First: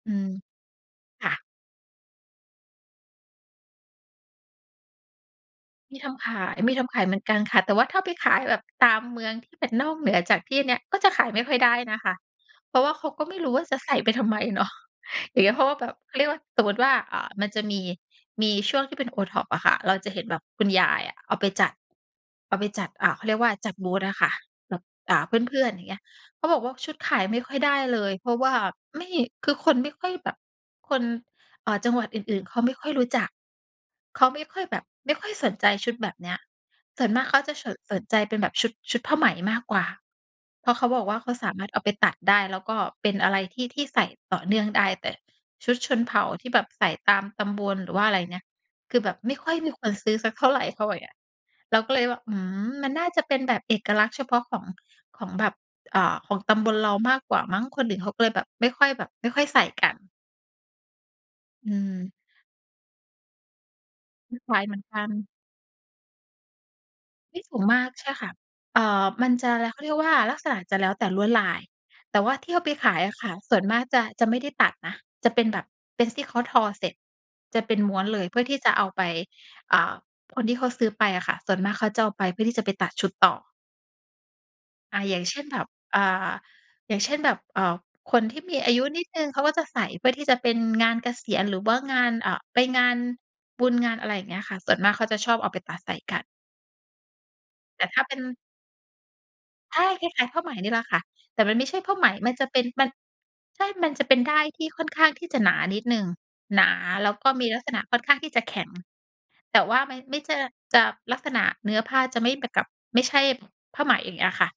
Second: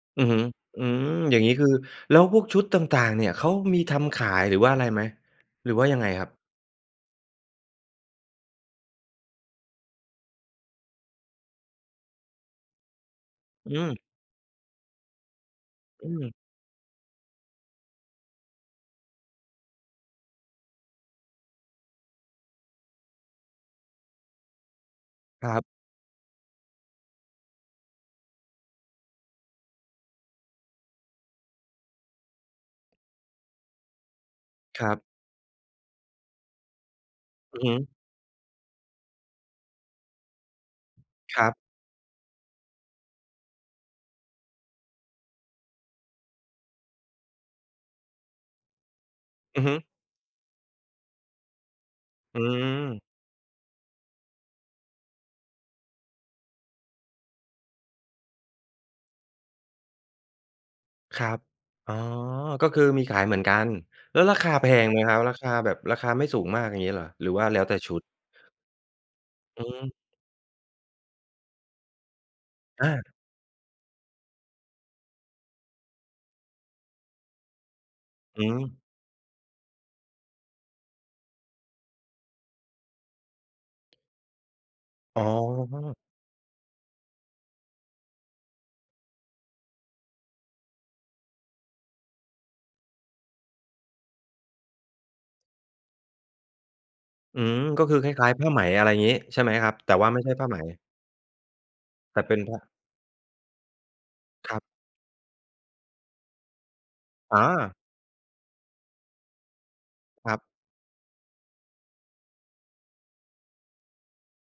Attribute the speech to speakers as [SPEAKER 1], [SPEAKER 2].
[SPEAKER 1] อื
[SPEAKER 2] อื
[SPEAKER 1] ม
[SPEAKER 2] อฮึ อืม
[SPEAKER 1] ค่
[SPEAKER 2] อย่าง
[SPEAKER 1] ะ
[SPEAKER 2] งี้ คือแล้วพวกชุดต่าง ๆ เนี่ย เขามีทำขายหรือว่าอะไรไหม หรือว่าย
[SPEAKER 1] ม
[SPEAKER 2] ั
[SPEAKER 1] ี
[SPEAKER 2] งไง
[SPEAKER 1] ท
[SPEAKER 2] คร
[SPEAKER 1] ำ
[SPEAKER 2] ั
[SPEAKER 1] ข
[SPEAKER 2] บ?
[SPEAKER 1] าย มีทำขายเหมือนกันค่ะ แต่ว่าถ้าไปขายแบบตามเมืองที่เป็นนอกเหนือจากที่เนี้ย ก็จะขายไม่ค่อยได้นะคะ เพราะว่าเขาก็ไม่รู้ว่า
[SPEAKER 2] อื
[SPEAKER 1] จะใส่
[SPEAKER 2] ม
[SPEAKER 1] ไปทำไมเนาะ อย่างเงี้ย เพราะว่าแบบ
[SPEAKER 2] อื
[SPEAKER 1] เขาเรียก
[SPEAKER 2] ม
[SPEAKER 1] ว่า สมมติว่า อ่า มันจะมี มีช่วงที่เป็น OTPO อะค่ะ เราจะเห็นแบบคุณยายอะ เอาไปจัด เอาไปจัด อ่า เขาเรียกว่าจัดบูธอะค่ะ แบบ อ่า เ
[SPEAKER 2] คร
[SPEAKER 1] พ
[SPEAKER 2] ั
[SPEAKER 1] ื่
[SPEAKER 2] บ
[SPEAKER 1] อน ๆ อย่างเงี้ย เขาบอกว่า ชุดขายไม่ค่อยได้เลย เพราะว่าไม่ คือคนไม่ค่อยแบบ คน อ่า จังหวัดอื่น ๆ เขาไม่ค่อยรู้จัก เขาไม่ค่อยแบ
[SPEAKER 2] ค
[SPEAKER 1] บ
[SPEAKER 2] รับ
[SPEAKER 1] ไม่ค่อยสนใจชุดแบบเนี้ย ส่วนมากเขาจะ
[SPEAKER 2] อือ
[SPEAKER 1] ฉ
[SPEAKER 2] ฮ
[SPEAKER 1] น
[SPEAKER 2] ึ
[SPEAKER 1] สนใจเป็นแบบชุด ชุดผ้าไหมมากกว่า เพราะเขาบอกว่า เขา
[SPEAKER 2] คร
[SPEAKER 1] ส
[SPEAKER 2] ั
[SPEAKER 1] า
[SPEAKER 2] บ
[SPEAKER 1] มารถเอาไปตัดได้ แล้วก็เป็นอะไรที่ ที่ใส่ต่อเนื่องได้ แต่ชุดชนเผ่าที่แบบใส่ตามตำบล หรือว่าอะไรเงี้ย คือแบบไม่ค่อย
[SPEAKER 2] อือ
[SPEAKER 1] ม
[SPEAKER 2] ฮ
[SPEAKER 1] ี
[SPEAKER 2] ึ
[SPEAKER 1] คนซื้อสักเท่าไร เขาบอกเงี้ย เราก็เลยบอก อื
[SPEAKER 2] อื
[SPEAKER 1] ม มันน
[SPEAKER 2] อ
[SPEAKER 1] ่าจะเป็นแบบเอกลักษณ์เฉพาะของ ของแบบ อ่า ของตำบลเรามากกว่ามั้ง คนอื่นเขาก็เลยแบบ ไม่ค่อยแบบ ไม่ค่อยใส่กัน
[SPEAKER 2] ครับ
[SPEAKER 1] อื
[SPEAKER 2] อ๋อ
[SPEAKER 1] อ
[SPEAKER 2] ก็คือมีขายเหมือนกัน แล้ว
[SPEAKER 1] ม
[SPEAKER 2] รา
[SPEAKER 1] ี
[SPEAKER 2] ค
[SPEAKER 1] ข
[SPEAKER 2] า
[SPEAKER 1] า
[SPEAKER 2] แ
[SPEAKER 1] ย
[SPEAKER 2] พ
[SPEAKER 1] เหมือน
[SPEAKER 2] ง
[SPEAKER 1] ก
[SPEAKER 2] ไหม
[SPEAKER 1] ั
[SPEAKER 2] ค
[SPEAKER 1] น
[SPEAKER 2] รับ ราคาแบบ ราคาไม่สูงมาก อย่างงี้เหรอ หรือ
[SPEAKER 1] ไม
[SPEAKER 2] ว
[SPEAKER 1] ่
[SPEAKER 2] ่า
[SPEAKER 1] ส
[SPEAKER 2] แ
[SPEAKER 1] ู
[SPEAKER 2] ล้
[SPEAKER 1] ง
[SPEAKER 2] วแต
[SPEAKER 1] ม
[SPEAKER 2] ่
[SPEAKER 1] าก
[SPEAKER 2] ชุด?
[SPEAKER 1] ใช่ค่ะ เอ่อ มันจะ
[SPEAKER 2] อื
[SPEAKER 1] เขาเรี
[SPEAKER 2] ม
[SPEAKER 1] ยกว่า ลักษณะจะแล้วแต่ลวดลาย แต่ว่าที่เอาไป
[SPEAKER 2] อ
[SPEAKER 1] ข
[SPEAKER 2] า
[SPEAKER 1] ายอะค่ะ ส่วนมากจะ จะไม่ได้ตัดนะ จะเป็นแบบเป็นที่เขาทอเสร็จ จะเป็นม้วนเลยเพื
[SPEAKER 2] อ
[SPEAKER 1] ่
[SPEAKER 2] ื
[SPEAKER 1] อที่จะเ
[SPEAKER 2] อ
[SPEAKER 1] อาไป อ่า คนที่เขาซื้อไปอะค่ะ ส่วนมากเขาจะเอาไปเพื่อที่จะไปตัดชุดต่อ อ่า อย
[SPEAKER 2] อ
[SPEAKER 1] ่
[SPEAKER 2] ๋
[SPEAKER 1] างเช่นnแบบ
[SPEAKER 2] อ
[SPEAKER 1] อ่า อย่างเช่น แบบ เอ่อ คนที่มีอายุนิดหนึ่ง เขาก็จะใส่เพื่อที่จะเป็นงานเกษียณ หรือว่างาน อ่า ไปงานบุญงาน อะไรอย่างเงี้ยค่ะ ส่วนมากเขาจะชอบเอาไปตัดใส่กัน
[SPEAKER 2] อืม ก
[SPEAKER 1] แต
[SPEAKER 2] ็
[SPEAKER 1] ่
[SPEAKER 2] ค
[SPEAKER 1] ถ
[SPEAKER 2] ือ
[SPEAKER 1] ้า
[SPEAKER 2] ค
[SPEAKER 1] เป็น
[SPEAKER 2] ล้าย ๆ ผ้าไหม อะไรอย่างงี้ ใช่ไหมครับ?
[SPEAKER 1] ใช่
[SPEAKER 2] แต่
[SPEAKER 1] ค
[SPEAKER 2] ว
[SPEAKER 1] ล
[SPEAKER 2] ่าไม่
[SPEAKER 1] ้าย
[SPEAKER 2] ใช่
[SPEAKER 1] ๆ ผ้า
[SPEAKER 2] ผ้
[SPEAKER 1] ไห
[SPEAKER 2] า
[SPEAKER 1] ม
[SPEAKER 2] ไหม
[SPEAKER 1] นี่ล่ะค่ะ แต่มันไม่ใช่ผ้าไหม
[SPEAKER 2] แต่เ
[SPEAKER 1] ม
[SPEAKER 2] ป
[SPEAKER 1] ัน
[SPEAKER 2] ็น
[SPEAKER 1] จะ
[SPEAKER 2] ผ
[SPEAKER 1] เป
[SPEAKER 2] ้
[SPEAKER 1] ็
[SPEAKER 2] า
[SPEAKER 1] น มัน ใช่ มันจะเป็นด้าย
[SPEAKER 2] คร
[SPEAKER 1] ท
[SPEAKER 2] ับ
[SPEAKER 1] ี่ค่อนข้างที่จะหนานิดหนึ่งหนา แล้วก็
[SPEAKER 2] อ๋
[SPEAKER 1] มีลักษ
[SPEAKER 2] อ
[SPEAKER 1] ณะค่อนข้างที่จะแข็ง แต่ว่ามัน ไม่ใช
[SPEAKER 2] คร
[SPEAKER 1] ่
[SPEAKER 2] ับ
[SPEAKER 1] จะลักษณะเนื้อผ้าจะไม่เหมือนกับ ไม่ใช่ผ้าไหม อย่างเงี้ยค่ะ